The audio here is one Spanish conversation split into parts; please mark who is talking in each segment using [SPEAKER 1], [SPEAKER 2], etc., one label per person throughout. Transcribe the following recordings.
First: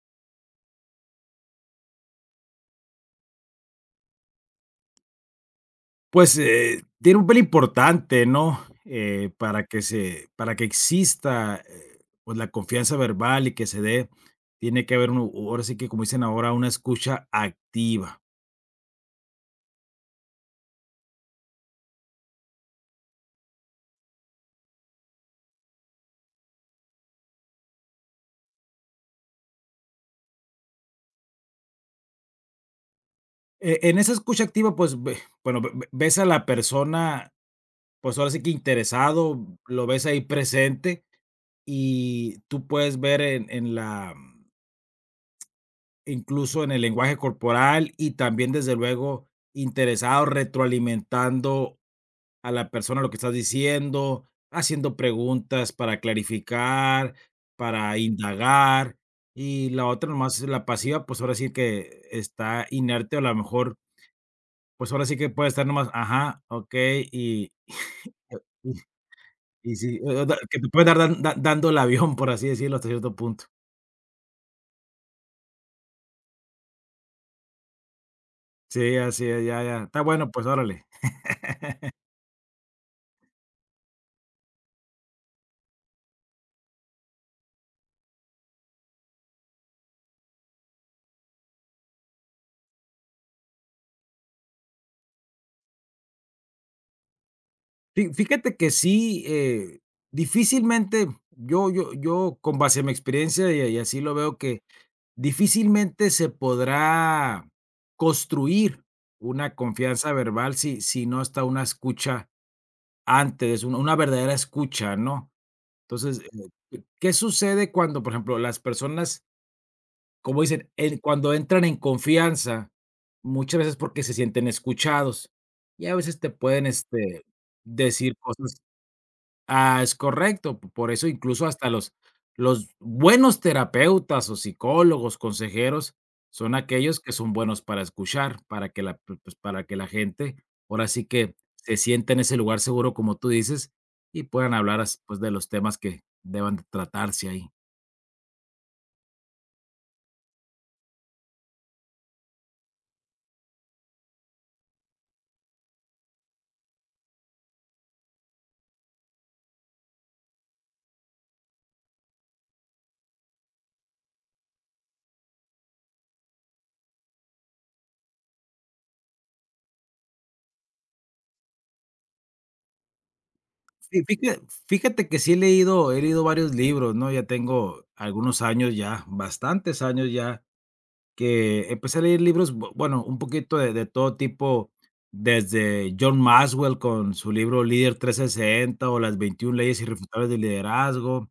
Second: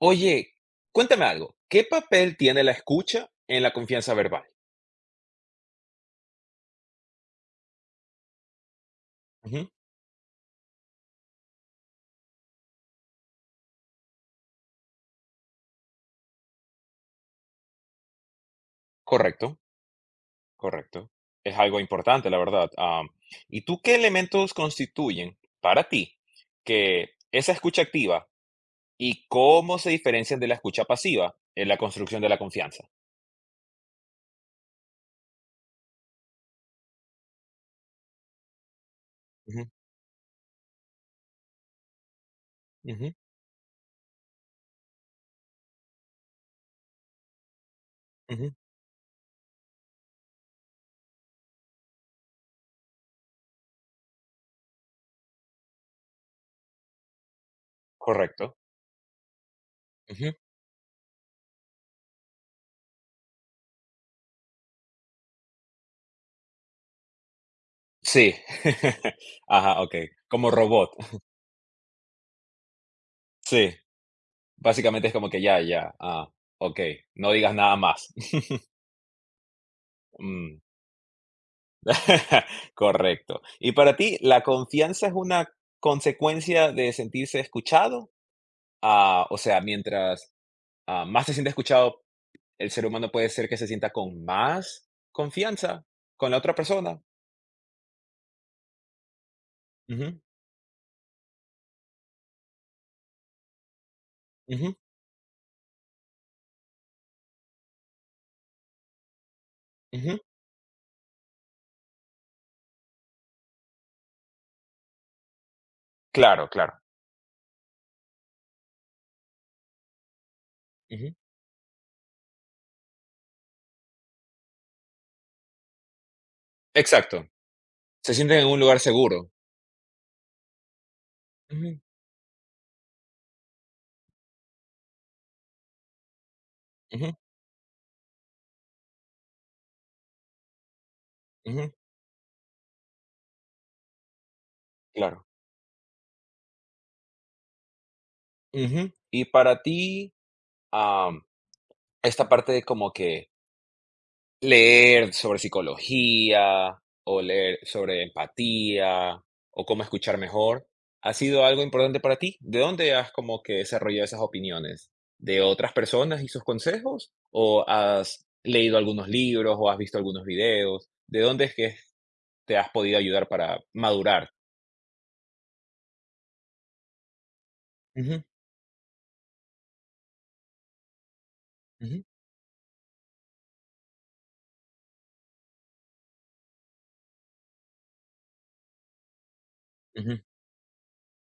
[SPEAKER 1] Oye, cuéntame algo, ¿qué papel tiene la escucha en la confianza verbal?
[SPEAKER 2] Pues, tiene un papel importante, ¿no?
[SPEAKER 1] Ujú.
[SPEAKER 2] Para que exista, pues, la confianza verbal y que se dé, tiene que haber un, ahora sí que, como dicen ahora, una escucha activa.
[SPEAKER 1] Correcto, correcto. Es algo importante, la verdad. ¿Y tú qué elementos constituyen para ti que esa escucha activa y cómo se diferencian de la escucha pasiva en la construcción de la confianza?
[SPEAKER 2] En esa escucha activa, pues, ve bueno, ve ve ves a la persona, pues, ahora sí que interesado,
[SPEAKER 1] Ujú,
[SPEAKER 2] lo ves ahí presente, y tú puedes
[SPEAKER 1] ujú,
[SPEAKER 2] ver en la incluso en el lenguaje corporal y también,
[SPEAKER 1] ujú.
[SPEAKER 2] desde luego, interesado, retroalimentando a la persona lo que estás diciendo, haciendo preguntas para clarificar, para
[SPEAKER 1] Correcto.
[SPEAKER 2] indagar, y la otra
[SPEAKER 1] Ujú.
[SPEAKER 2] nomás, la pasiva, pues, ahora sí que está inerte, o a lo mejor, pues, ahora sí que puede estar nomás, ajá, okey, y
[SPEAKER 1] Sí.
[SPEAKER 2] y y
[SPEAKER 1] Ajá, ok.
[SPEAKER 2] sí, o da
[SPEAKER 1] Como
[SPEAKER 2] que te puede
[SPEAKER 1] robot.
[SPEAKER 2] dar dan da dando el avión, por así decirlo, hasta cierto punto.
[SPEAKER 1] Sí. Básicamente es como que ya, ya. Ah, ok. No digas nada más.
[SPEAKER 2] Sí, así es, ya, ya, está bueno, pues,
[SPEAKER 1] Mm.
[SPEAKER 2] órale.
[SPEAKER 1] Correcto. Y para ti, ¿la confianza es una consecuencia de sentirse escuchado? Ah, o sea, mientras más se siente escuchado, el ser humano puede ser que se sienta con más confianza con la otra persona.
[SPEAKER 2] Fi fíjate que sí,
[SPEAKER 1] Ujú,
[SPEAKER 2] difícilmente yo con base en mi experiencia, y así lo veo que
[SPEAKER 1] ujú,
[SPEAKER 2] difícilmente se podrá construir una confianza
[SPEAKER 1] ujú.
[SPEAKER 2] verbal si no está una escucha antes, una verdadera escucha, ¿no? Entonces,
[SPEAKER 1] Claro, claro.
[SPEAKER 2] ¿qué sucede cuando, por ejemplo, las personas, como dicen, el
[SPEAKER 1] Ujú.
[SPEAKER 2] cuando entran en confianza, muchas veces porque se sienten escuchados, y a veces te pueden,
[SPEAKER 1] Exacto. Se
[SPEAKER 2] decir
[SPEAKER 1] sienten en
[SPEAKER 2] cosas.
[SPEAKER 1] un lugar seguro.
[SPEAKER 2] Ah, es correcto, p por eso incluso hasta
[SPEAKER 1] Ujú,
[SPEAKER 2] los buenos terapeutas o psicólogos, consejeros, son aquellos que
[SPEAKER 1] ujú,
[SPEAKER 2] son buenos para escuchar, para que la gente, ahora sí que
[SPEAKER 1] ujú.
[SPEAKER 2] se sienta en ese lugar seguro, como tú dices, y puedan hablar as pues,
[SPEAKER 1] Claro.
[SPEAKER 2] de los temas que deban de tratarse ahí.
[SPEAKER 1] Ujú. Y para ti, am, esta parte de como que leer sobre psicología, o leer sobre empatía, o cómo escuchar mejor, ¿ha sido algo importante para ti? ¿De dónde has como que desarrollado esas opiniones? ¿De otras personas y sus consejos? ¿O has leído algunos libros o has visto algunos videos? ¿De dónde es que te has podido ayudar para
[SPEAKER 2] Fi
[SPEAKER 1] madurar?
[SPEAKER 2] fija fíjate que sí he leído varios libros, ¿no? Ya tengo
[SPEAKER 1] Ujú,
[SPEAKER 2] algunos años ya, bastantes años ya que empecé a
[SPEAKER 1] ujú,
[SPEAKER 2] leer libros, bu bueno, un poquito de todo tipo, desde John Maxwell con su libro Líder 360 o Las 21 leyes
[SPEAKER 1] ujú,
[SPEAKER 2] irrefutables del liderazgo,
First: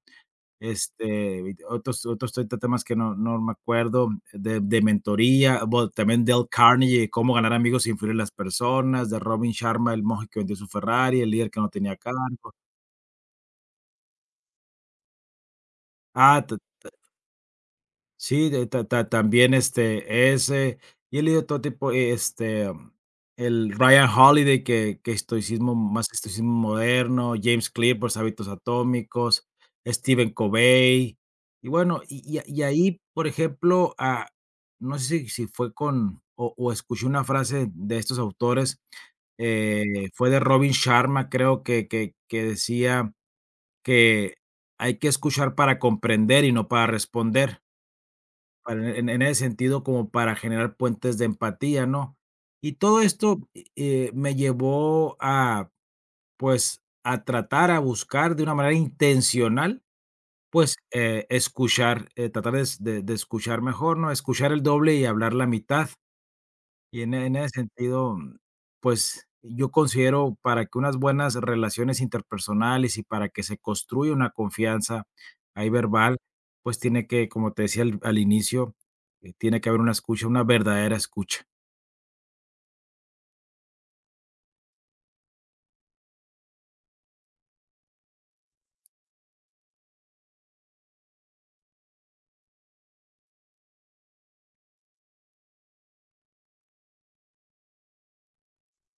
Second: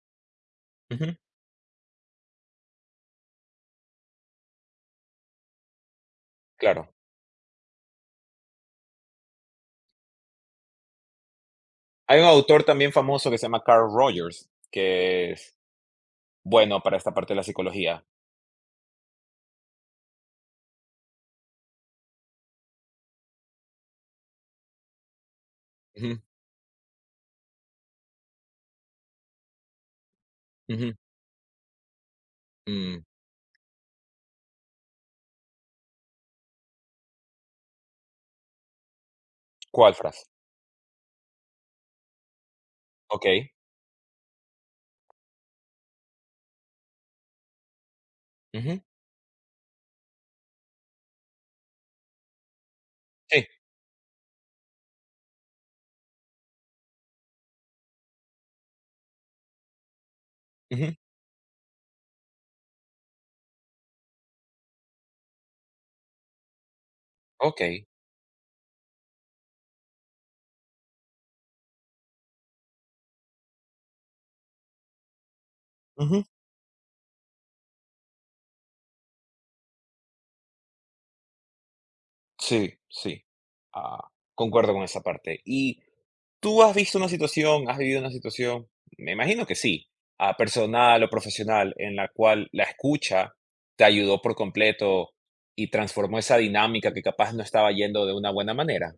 [SPEAKER 1] ujú,
[SPEAKER 2] este, veinte otros otros 30 temas que no me acuerdo, de mentoría, bueno, también Dale
[SPEAKER 1] claro.
[SPEAKER 2] Carnegie, Cómo ganar amigos e influir en las personas, de Robin Sharma, El monje que vendió su Ferrari, El líder que no tenía
[SPEAKER 1] Hay un
[SPEAKER 2] cargo.
[SPEAKER 1] autor también famoso que se llama Carl Rogers, que es
[SPEAKER 2] Ah,
[SPEAKER 1] bueno para esta parte de la psicología.
[SPEAKER 2] sí, de ta ta también, y he leído todo tipo, el Ryan Holiday, que estoicismo, más
[SPEAKER 1] Ujú,
[SPEAKER 2] estoicismo moderno, James Clear, por hábitos atómicos, Stephen
[SPEAKER 1] ujú,
[SPEAKER 2] Covey, y bueno, y ahí,
[SPEAKER 1] mm.
[SPEAKER 2] por ejemplo, no sé si fue con o escuché una frase de estos autores,
[SPEAKER 1] ¿Cuál
[SPEAKER 2] eh,
[SPEAKER 1] frase?
[SPEAKER 2] fue de Robin Sharma, creo que decía
[SPEAKER 1] Okey.
[SPEAKER 2] que hay que escuchar para comprender y no para responder.
[SPEAKER 1] Ujú.
[SPEAKER 2] Para en ese sentido, como para generar puentes de empatía, ¿no? Y todo
[SPEAKER 1] Sí.
[SPEAKER 2] esto, me llevó a, pues, a tratar, a buscar de una manera intencional, pues,
[SPEAKER 1] Ujú.
[SPEAKER 2] escuchar, tratar de escuchar mejor, ¿no? Escuchar el doble y hablar la mitad. Y en ese
[SPEAKER 1] Okey.
[SPEAKER 2] sentido, pues, yo considero para que unas buenas relaciones interpersonales y para que se construya una confianza ahí verbal,
[SPEAKER 1] Ujú.
[SPEAKER 2] pues tiene que, como te decía al inicio, tiene que haber una escucha, una verdadera escucha.
[SPEAKER 1] Sí, sí. Ah, concuerdo con esa parte. ¿Y tú has visto una situación, has vivido una situación? Me imagino que sí, personal o profesional, en la cual la escucha te ayudó por completo y transformó esa dinámica que capaz no estaba yendo de una buena manera.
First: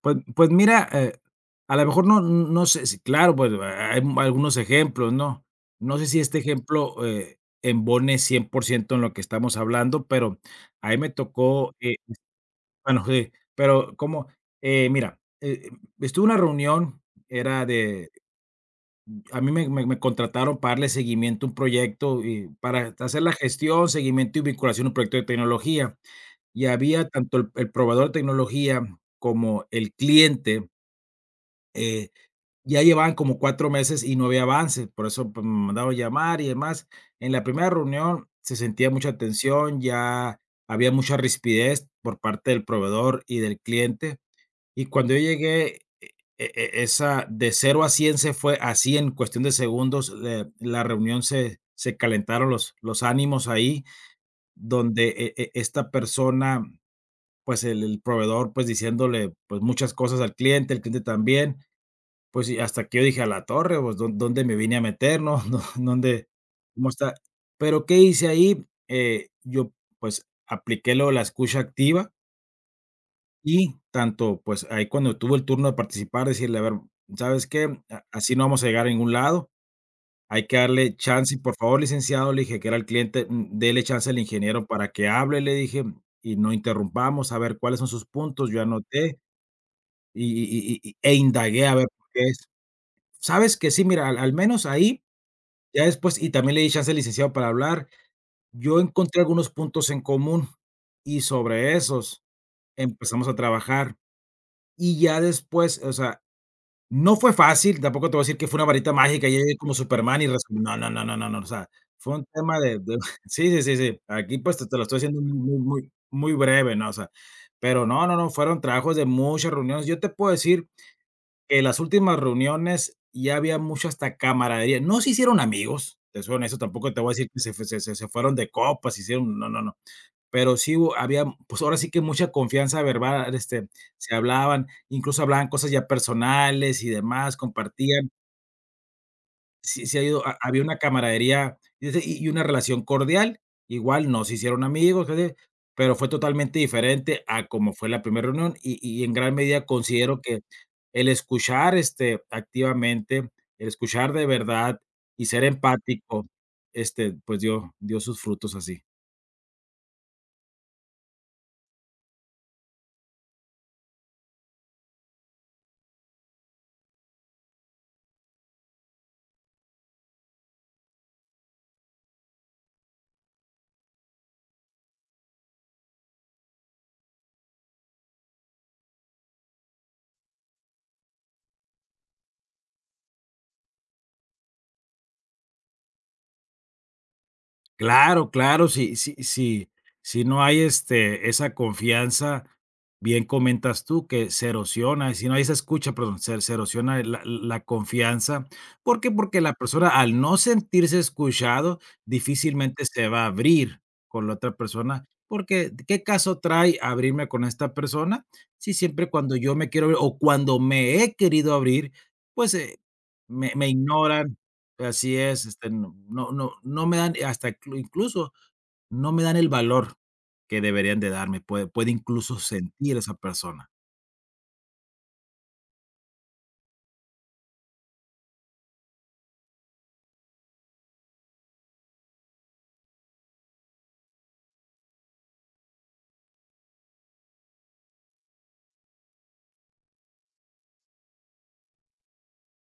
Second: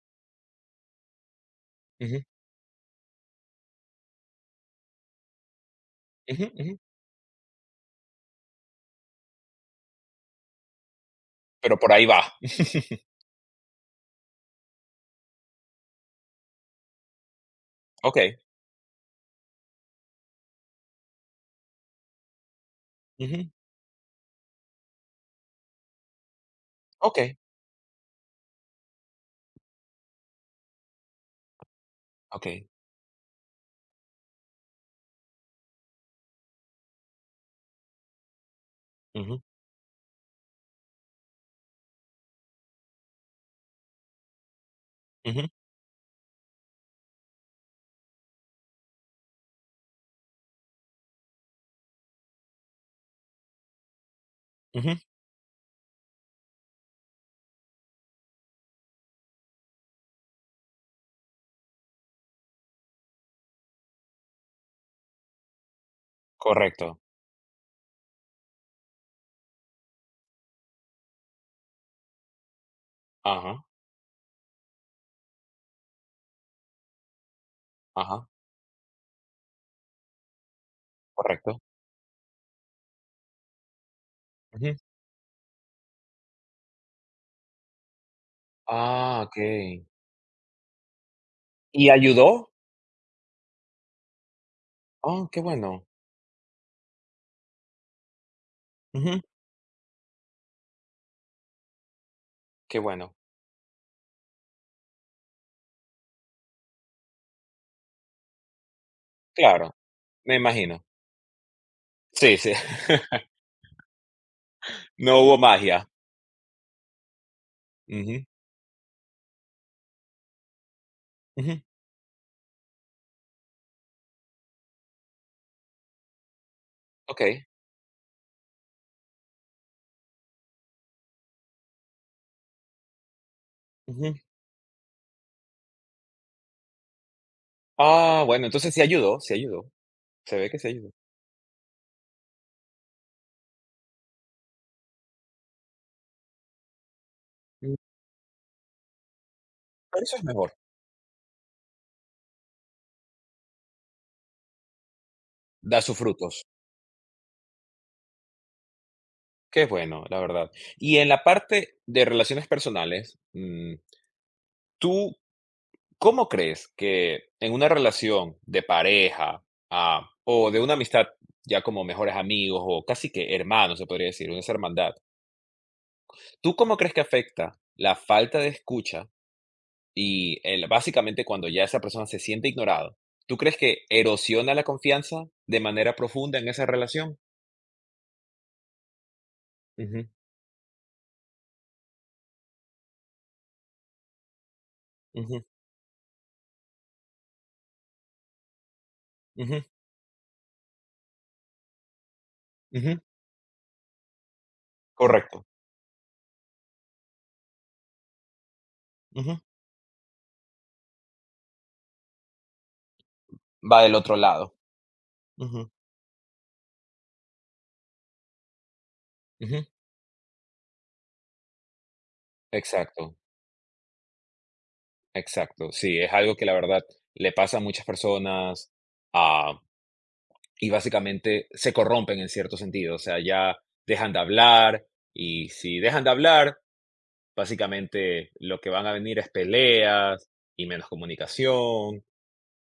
[SPEAKER 2] Pues mira, a lo mejor
[SPEAKER 1] Ujú,
[SPEAKER 2] no sé si claro, pues, algunos ejemplos, ¿no? No sé si este
[SPEAKER 1] ujú, ujú.
[SPEAKER 2] ejemplo, embone 100% en lo que estamos hablando, pero ahí me tocó,
[SPEAKER 1] Pero por ahí va.
[SPEAKER 2] bueno, sí, pero como, mira, estuve en una reunión, era de,
[SPEAKER 1] Okey.
[SPEAKER 2] a mí me contrataron para darle seguimiento a un proyecto y para hacer la
[SPEAKER 1] Ujú.
[SPEAKER 2] gestión, seguimiento y vinculación a un proyecto de tecnología. Y había
[SPEAKER 1] Okey,
[SPEAKER 2] tanto el proveedor de tecnología como el cliente, eh,
[SPEAKER 1] okey.
[SPEAKER 2] ya llevaban como 4 meses y no había avance, por eso pues, me mandaron llamar y demás. En la primera reunión se sentía mucha
[SPEAKER 1] Ujú,
[SPEAKER 2] tensión, ya había mucha rispidez por parte del proveedor y del cliente y cuando yo
[SPEAKER 1] ujú,
[SPEAKER 2] llegué, esa de cero a 100 se fue así en cuestión de segundos, la reunión se calentaron los ánimos ahí,
[SPEAKER 1] ujú.
[SPEAKER 2] donde esta persona, pues, el proveedor, pues, diciéndole, pues, muchas cosas al cliente, el cliente también, pues, y hasta que yo dije: "A la torre, pues, ¿dó dónde me vine a meter, no? ¿Dó Dónde? ¿Cómo
[SPEAKER 1] Correcto.
[SPEAKER 2] está?". Pero, ¿qué hice ahí? Yo, pues, apliqué lo de la escucha activa,
[SPEAKER 1] Ajá,
[SPEAKER 2] y tanto, pues, ahí cuando tuvo el turno de participar, decirle: "A ver, ¿sabes qué? A
[SPEAKER 1] ajá.
[SPEAKER 2] Así no vamos a llegar a ningún lado, hay que darle chance, y por
[SPEAKER 1] Correcto.
[SPEAKER 2] favor, licenciado", le dije, que era el cliente, dele chance al ingeniero para que hable, le dije, y no interrumpamos, a ver cuáles son sus puntos, yo anoté
[SPEAKER 1] Ah, okey.
[SPEAKER 2] e indagué a ver
[SPEAKER 1] ¿Y
[SPEAKER 2] por qué es.
[SPEAKER 1] ayudó?
[SPEAKER 2] ¿Sabes que sí? Mira, al menos ahí,
[SPEAKER 1] Oh, qué
[SPEAKER 2] ya
[SPEAKER 1] bueno.
[SPEAKER 2] después y también le di chance al licenciado para hablar, yo
[SPEAKER 1] Ujú,
[SPEAKER 2] encontré algunos puntos en común y sobre esos
[SPEAKER 1] qué bueno.
[SPEAKER 2] empezamos a trabajar. Y ya después, o sea, no fue fácil, tampoco te voy a decir que fue una varita mágica, y llegué
[SPEAKER 1] Claro,
[SPEAKER 2] como Superman y
[SPEAKER 1] me
[SPEAKER 2] resolví no,
[SPEAKER 1] imagino.
[SPEAKER 2] no, no, no, no, no, o sea, fue un
[SPEAKER 1] Sí, sí.
[SPEAKER 2] tema de sí, sí, sí, sí, aquí, pues, te lo estoy haciendo
[SPEAKER 1] No hubo
[SPEAKER 2] muy,
[SPEAKER 1] magia.
[SPEAKER 2] muy, muy breve, ¿no? O sea, pero no, no,
[SPEAKER 1] Ujú,
[SPEAKER 2] no, fueron trabajos de muchas reuniones. Yo te puedo decir que
[SPEAKER 1] ujú,
[SPEAKER 2] las últimas reuniones ya había mucho hasta camaradería. No se hicieron amigos, te soy honesto, tampoco te voy a decir que
[SPEAKER 1] okey,
[SPEAKER 2] se fueron de copas, se hicieron, no, no, no. Pero sí hubo había, pues, ahora sí que mucha confianza verbal,
[SPEAKER 1] ujú.
[SPEAKER 2] se hablaban, incluso hablaban cosas ya personales y demás, compartían.
[SPEAKER 1] Ah, bueno, entonces sí ayudó, sí ayudó.
[SPEAKER 2] Sí ha ido ha
[SPEAKER 1] Se ve que
[SPEAKER 2] había
[SPEAKER 1] sí
[SPEAKER 2] una
[SPEAKER 1] ayudó.
[SPEAKER 2] camaradería y ese y una relación cordial. Igual nos hicieron amigos, ¿verdad? Pero fue totalmente diferente a como
[SPEAKER 1] Mm,
[SPEAKER 2] fue la primera reunión, y en gran medida
[SPEAKER 1] pero eso
[SPEAKER 2] considero
[SPEAKER 1] es
[SPEAKER 2] que
[SPEAKER 1] mejor,
[SPEAKER 2] el escuchar, activamente, el escuchar de verdad y ser
[SPEAKER 1] da sus
[SPEAKER 2] empático,
[SPEAKER 1] frutos.
[SPEAKER 2] pues, dio sus frutos así.
[SPEAKER 1] Qué bueno, la verdad. Y en la parte de relaciones personales, ¿tú ¿Cómo crees que en una relación de pareja, o de una amistad ya como mejores amigos o casi que hermanos, se podría decir, una esa hermandad, ¿tú cómo crees que afecta la falta de escucha y el, básicamente cuando ya esa persona se siente ignorado? ¿Tú crees que erosiona la confianza de manera profunda en esa relación?
[SPEAKER 2] Claro, claro, si, si, si,
[SPEAKER 1] Ujú,
[SPEAKER 2] si no hay, esa confianza, bien comentas tú que se erosiona, si no hay
[SPEAKER 1] ujú,
[SPEAKER 2] esa escucha, perdón, se erosiona la confianza, ¿por qué? Porque la
[SPEAKER 1] ujú,
[SPEAKER 2] persona al no sentirse escuchado, difícilmente
[SPEAKER 1] ujú,
[SPEAKER 2] se va a abrir con la otra persona,
[SPEAKER 1] correcto.
[SPEAKER 2] porque, ¿qué caso trae abrirme con esta persona? Si siempre cuando
[SPEAKER 1] Ujú.
[SPEAKER 2] yo me quiero abrir o cuando me he querido abrir, pues, me
[SPEAKER 1] Va del otro
[SPEAKER 2] ignoran.
[SPEAKER 1] lado.
[SPEAKER 2] Así es,
[SPEAKER 1] Ujú,
[SPEAKER 2] no me dan hasta incluso no me dan el
[SPEAKER 1] ujú,
[SPEAKER 2] valor que deberían de darme, puede incluso sentir esa
[SPEAKER 1] exacto.
[SPEAKER 2] persona.
[SPEAKER 1] Exacto, sí, es algo que la verdad le pasa a muchas personas, ah, y básicamente se corrompen en cierto sentido, o sea, ya dejan de hablar, y si dejan de hablar, básicamente lo que van a venir es peleas y menos comunicación,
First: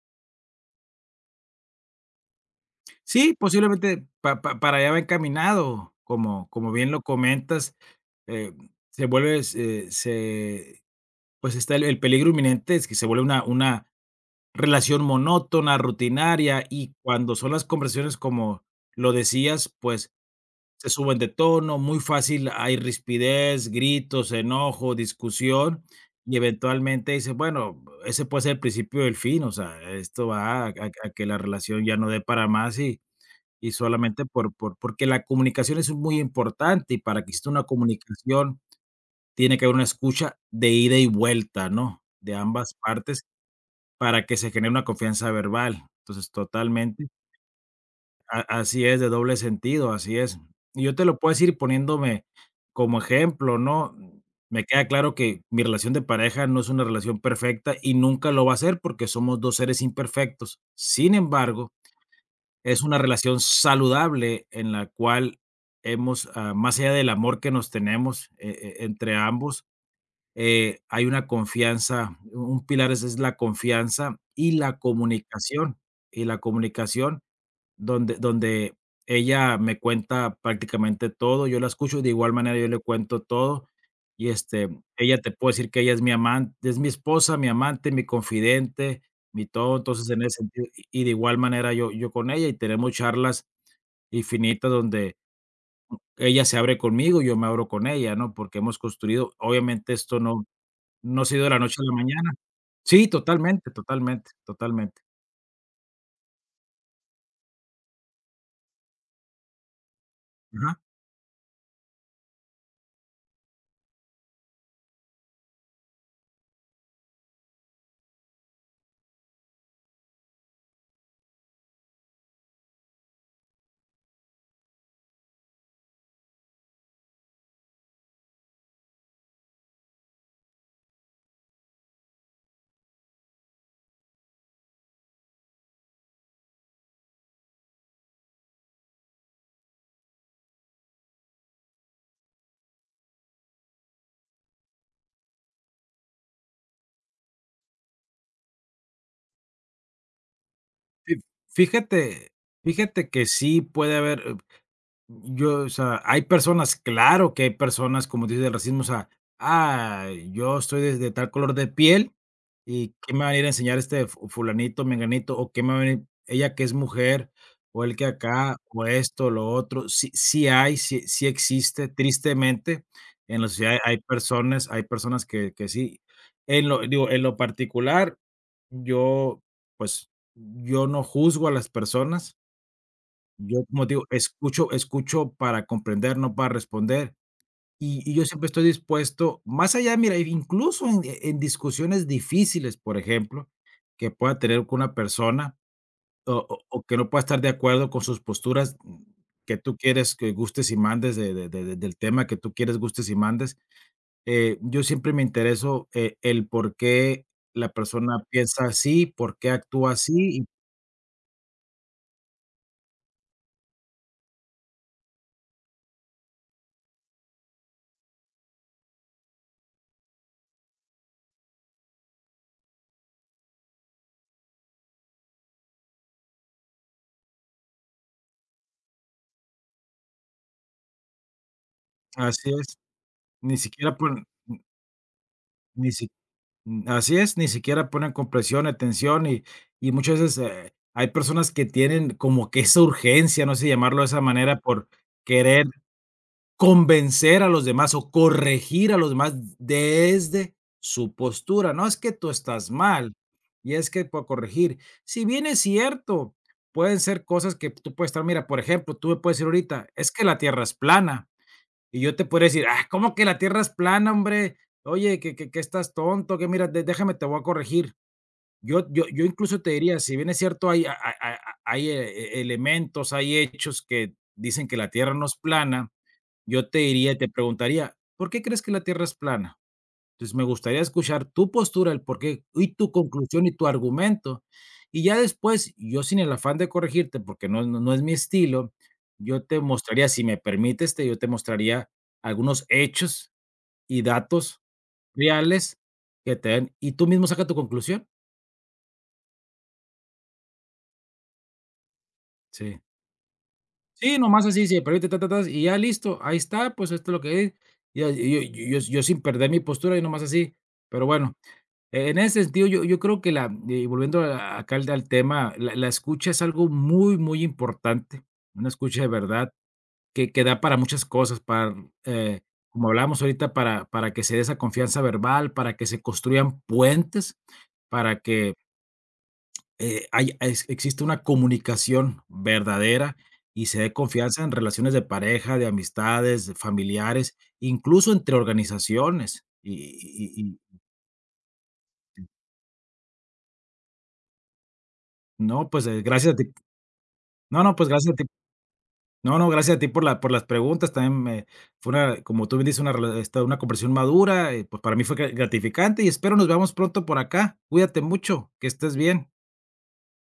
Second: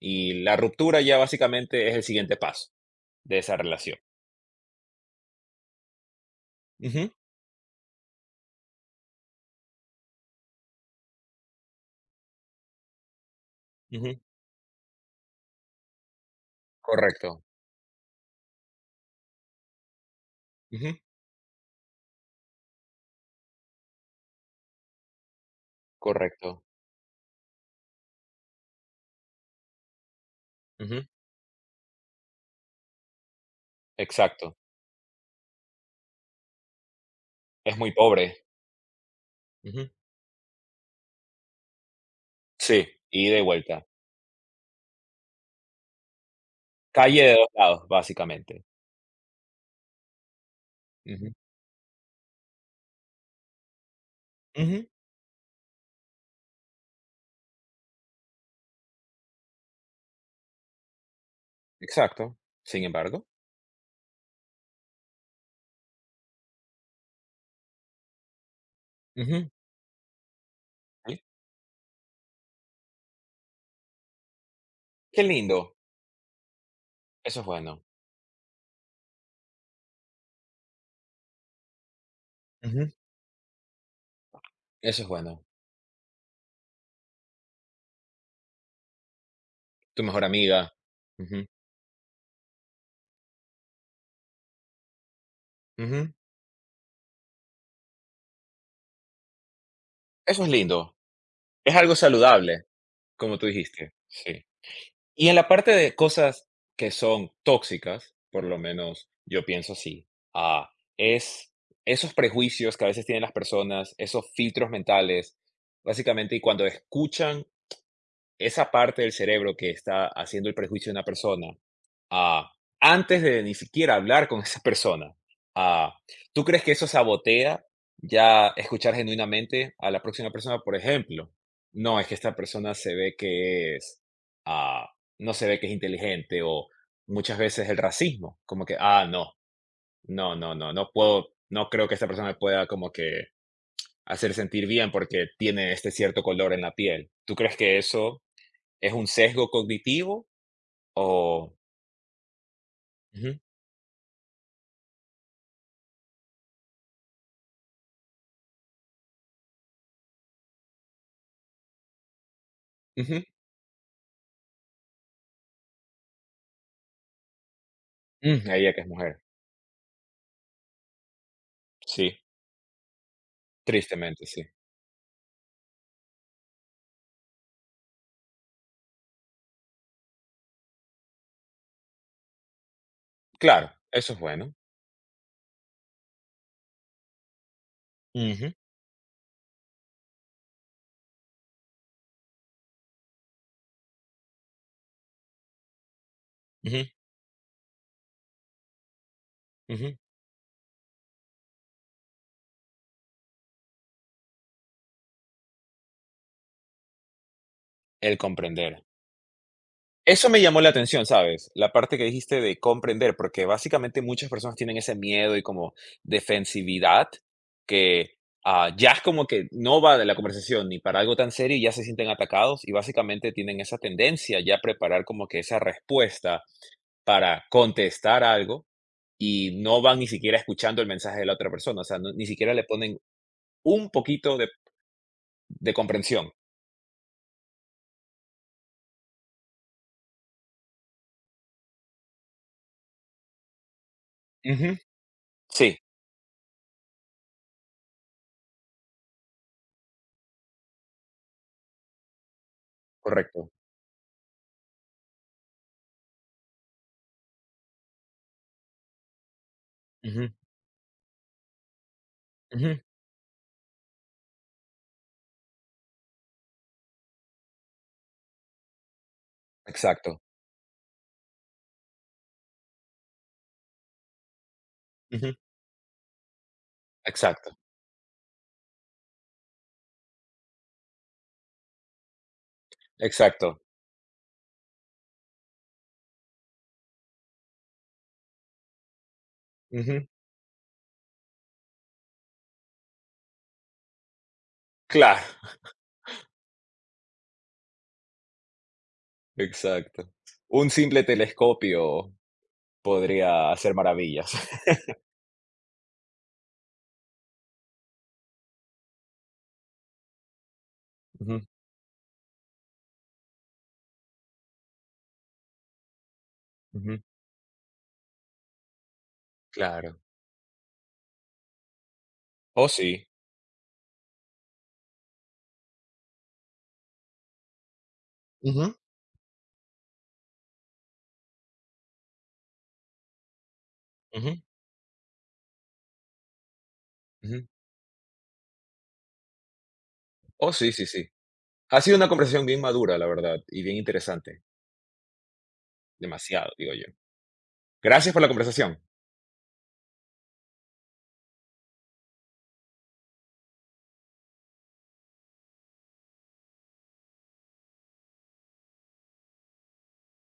[SPEAKER 1] y la ruptura ya básicamente es el siguiente paso
[SPEAKER 2] Sí,
[SPEAKER 1] de esa relación.
[SPEAKER 2] posiblemente pa pa para allá va encaminado, como bien lo
[SPEAKER 1] Ujú,
[SPEAKER 2] comentas, eh, se vuelve se se pues, está el peligro inminente, es que se vuelve una
[SPEAKER 1] ujú,
[SPEAKER 2] relación monótona, rutinaria, y cuando
[SPEAKER 1] correcto,
[SPEAKER 2] son las conversaciones como lo decías, pues se
[SPEAKER 1] ujú,
[SPEAKER 2] suben de tono, muy fácil hay rispidez, gritos, enojo, discusión, y
[SPEAKER 1] correcto,
[SPEAKER 2] eventualmente dice bueno, ese puede ser el principio del fin, o sea, esto va
[SPEAKER 1] ujú,
[SPEAKER 2] a que la relación ya no dé para más y solamente
[SPEAKER 1] exacto,
[SPEAKER 2] porque la comunicación es muy importante, y para que exista una
[SPEAKER 1] es muy pobre,
[SPEAKER 2] comunicación tiene que haber una
[SPEAKER 1] ujú,
[SPEAKER 2] escucha de ida y vuelta, ¿no?, de ambas
[SPEAKER 1] sí,
[SPEAKER 2] partes
[SPEAKER 1] ida y de vuelta,
[SPEAKER 2] para que se genere una confianza verbal. Entonces, totalmente
[SPEAKER 1] calle de dos lados,
[SPEAKER 2] a
[SPEAKER 1] básicamente.
[SPEAKER 2] así es, de doble sentido, así es. Y yo te lo puedo
[SPEAKER 1] Ujú.
[SPEAKER 2] decir poniéndome como ejemplo, ¿no? Me queda
[SPEAKER 1] Ujú,
[SPEAKER 2] claro que mi relación de pareja no es una relación perfecta y nunca lo va a ser porque somos 2 seres imperfectos. Sin embargo,
[SPEAKER 1] exacto.
[SPEAKER 2] es
[SPEAKER 1] Sin
[SPEAKER 2] una
[SPEAKER 1] embargo,
[SPEAKER 2] relación saludable en la cual hemos, más allá del amor que nos tenemos, entre
[SPEAKER 1] ujú,
[SPEAKER 2] ambos, hay
[SPEAKER 1] sí.
[SPEAKER 2] una confianza, un pilar es la confianza
[SPEAKER 1] Qué lindo,
[SPEAKER 2] y la comunicación
[SPEAKER 1] eso es bueno,
[SPEAKER 2] donde ella me cuenta prácticamente todo, yo la escucho, de igual manera yo le
[SPEAKER 1] ujú,
[SPEAKER 2] cuento todo, y,
[SPEAKER 1] eso es
[SPEAKER 2] ella te
[SPEAKER 1] bueno.
[SPEAKER 2] puede decir que ella es mi amante es mi esposa, mi amante, mi confidente, mi todo,
[SPEAKER 1] Tu
[SPEAKER 2] entonces, en
[SPEAKER 1] mejor
[SPEAKER 2] ese sentido
[SPEAKER 1] amiga,
[SPEAKER 2] y de igual
[SPEAKER 1] ujú,
[SPEAKER 2] manera yo con ella, y tenemos charlas infinitas donde
[SPEAKER 1] ujú,
[SPEAKER 2] ella se abre conmigo, yo me abro con ella, ¿no? Porque hemos construido obviamente esto
[SPEAKER 1] eso es lindo,
[SPEAKER 2] no se dio de la
[SPEAKER 1] es
[SPEAKER 2] noche a la
[SPEAKER 1] algo
[SPEAKER 2] mañana.
[SPEAKER 1] saludable,
[SPEAKER 2] Sí,
[SPEAKER 1] como tú
[SPEAKER 2] totalmente,
[SPEAKER 1] dijiste,
[SPEAKER 2] totalmente,
[SPEAKER 1] sí.
[SPEAKER 2] totalmente.
[SPEAKER 1] Y en la parte de cosas que son tóxicas, por lo menos yo pienso así, ah,
[SPEAKER 2] Ajá.
[SPEAKER 1] es esos prejuicios que a veces tienen las personas, esos filtros mentales, básicamente, y cuando escuchan esa parte del cerebro que está haciendo el prejuicio de una persona, Ah, antes de ni siquiera hablar con esa persona. Ah, ¿Tú crees que eso sabotea ya escuchar genuinamente a la próxima persona? Por ejemplo, no, es que esta persona se ve que es, ah, no se ve que es inteligente o muchas veces el racismo, como que, no, no, no, no, no puedo, no creo que esta persona pueda como que hacer sentir bien porque tiene este cierto color en la piel. ¿Tú crees que eso es un sesgo cognitivo
[SPEAKER 2] Fi
[SPEAKER 1] o...
[SPEAKER 2] fíjate fíjate que
[SPEAKER 1] Ujú,
[SPEAKER 2] sí puede haber. Yo, o sea, hay personas, claro que hay personas, como dice el racismo, o sea, yo estoy de tal color de piel, ¿y qué me
[SPEAKER 1] ujú.
[SPEAKER 2] van a ir a enseñar este fu fulanito, menganito? ¿O qué me va a venir ella que es mujer, o el que acá,
[SPEAKER 1] Ella que
[SPEAKER 2] o
[SPEAKER 1] es mujer.
[SPEAKER 2] esto, lo otro? Sí, sí hay, sí, sí existe,
[SPEAKER 1] Sí,
[SPEAKER 2] tristemente, en la sociedad
[SPEAKER 1] tristemente, sí.
[SPEAKER 2] hay personas que sí. En lo digo, en lo particular, yo, pues, yo no juzgo a las personas. Yo,
[SPEAKER 1] Claro,
[SPEAKER 2] como te digo,
[SPEAKER 1] eso es bueno.
[SPEAKER 2] escucho para comprender, no para responder, y yo siempre
[SPEAKER 1] Ujú,
[SPEAKER 2] estoy dispuesto, más allá, mira, e incluso en discusiones difíciles, por ejemplo, que pueda tener con una persona o
[SPEAKER 1] ujú,
[SPEAKER 2] que no pueda estar de acuerdo con sus posturas, que tú
[SPEAKER 1] ujú.
[SPEAKER 2] quieres que gustes y mandes de del tema que tú quieres, gustes y mandes, yo siempre me intereso, el por qué la persona
[SPEAKER 1] El
[SPEAKER 2] piensa
[SPEAKER 1] comprender.
[SPEAKER 2] así, por qué actúa así,
[SPEAKER 1] Eso me
[SPEAKER 2] y
[SPEAKER 1] llamó la atención, ¿sabes? La parte que dijiste de comprender, porque básicamente muchas personas tienen ese miedo y como defensividad que ya es como que no va de la conversación ni para algo tan serio y ya se sienten atacados y básicamente tienen esa tendencia ya a preparar como que esa respuesta para contestar algo y no van ni siquiera escuchando el mensaje de la otra persona, o sea, ni
[SPEAKER 2] así
[SPEAKER 1] siquiera le
[SPEAKER 2] es,
[SPEAKER 1] ponen
[SPEAKER 2] ni
[SPEAKER 1] un
[SPEAKER 2] siquiera por
[SPEAKER 1] poquito de
[SPEAKER 2] ni si
[SPEAKER 1] comprensión.
[SPEAKER 2] Mm, así es, ni siquiera ponen compresión, atención y muchas veces, hay personas que tienen como que esa urgencia, no sé si llamarlo de esa manera,
[SPEAKER 1] Ujú.
[SPEAKER 2] por querer
[SPEAKER 1] Sí,
[SPEAKER 2] convencer a los demás o corregir a los demás desde su postura. No, es que tú estás mal
[SPEAKER 1] correcto.
[SPEAKER 2] y es que por corregir. Si bien es cierto, pueden ser cosas que tú puedes estar mira, por ejemplo, tú me puedes decir ahorita: "Es que
[SPEAKER 1] Ujú,
[SPEAKER 2] la tierra es plana". Y yo te podría decir:
[SPEAKER 1] ujú.
[SPEAKER 2] "Ah, ¿cómo que la tierra es plana, hombre? Oye, que estás tonto, que mira, de déjame, te voy a corregir". Yo incluso te diría, si
[SPEAKER 1] Exacto,
[SPEAKER 2] bien es cierto, hay a hay elementos, hay hechos que dicen que la tierra no
[SPEAKER 1] ujú,
[SPEAKER 2] es plana, yo te diría, y te
[SPEAKER 1] exacto,
[SPEAKER 2] preguntaría: "¿Por qué crees que la tierra es plana?". Entonces, me gustaría escuchar tu postura, el porqué y tu conclusión y
[SPEAKER 1] exacto.
[SPEAKER 2] tu argumento. Y ya después, yo sin el afán de corregirte, porque no es mi estilo, yo te
[SPEAKER 1] Ujú.
[SPEAKER 2] mostraría, si me permites, te yo te mostraría algunos hechos y datos
[SPEAKER 1] Claro,
[SPEAKER 2] reales que te den y tú mismo saca tu conclusión.
[SPEAKER 1] exacto. Un simple telescopio
[SPEAKER 2] Sí.
[SPEAKER 1] podría hacer
[SPEAKER 2] Sí,
[SPEAKER 1] maravillas.
[SPEAKER 2] nomás así, si me permite, ta, ta, ta y ya listo, ahí está, pues esto es lo que es. Ya, yo sin perder mi postura y nomás así, pero bueno,
[SPEAKER 1] Ujú,
[SPEAKER 2] en ese sentido, yo creo que la y volviendo a acá al tema, la escucha es algo
[SPEAKER 1] ujú.
[SPEAKER 2] muy, muy importante, una escucha de verdad
[SPEAKER 1] Claro.
[SPEAKER 2] que da para muchas cosas, para, eh,
[SPEAKER 1] Oh,
[SPEAKER 2] como
[SPEAKER 1] sí.
[SPEAKER 2] hablábamos ahorita, para que se dé esa confianza verbal, para que se construyan puentes, para que,
[SPEAKER 1] Ujú,
[SPEAKER 2] hay ex exista una comunicación verdadera y se dé
[SPEAKER 1] ujú,
[SPEAKER 2] confianza en relaciones de pareja, de amistades, de familiares,
[SPEAKER 1] ujú.
[SPEAKER 2] incluso entre organizaciones. Y y
[SPEAKER 1] Oh,
[SPEAKER 2] y
[SPEAKER 1] sí,
[SPEAKER 2] y
[SPEAKER 1] sí, sí. Ha sido una conversación bien madura, la verdad, y bien interesante.
[SPEAKER 2] no, pues, gracias a ti,
[SPEAKER 1] Demasiado, digo yo.
[SPEAKER 2] no, no, pues, gracias
[SPEAKER 1] Gracias
[SPEAKER 2] a
[SPEAKER 1] por
[SPEAKER 2] ti.
[SPEAKER 1] la conversación.
[SPEAKER 2] No, no, gracias a ti por la por las preguntas. También me fue una, como tú bien dices, una conversación madura, pues, para mí fue gratificante y espero nos veamos pronto por acá. Cuídate mucho, que estés bien.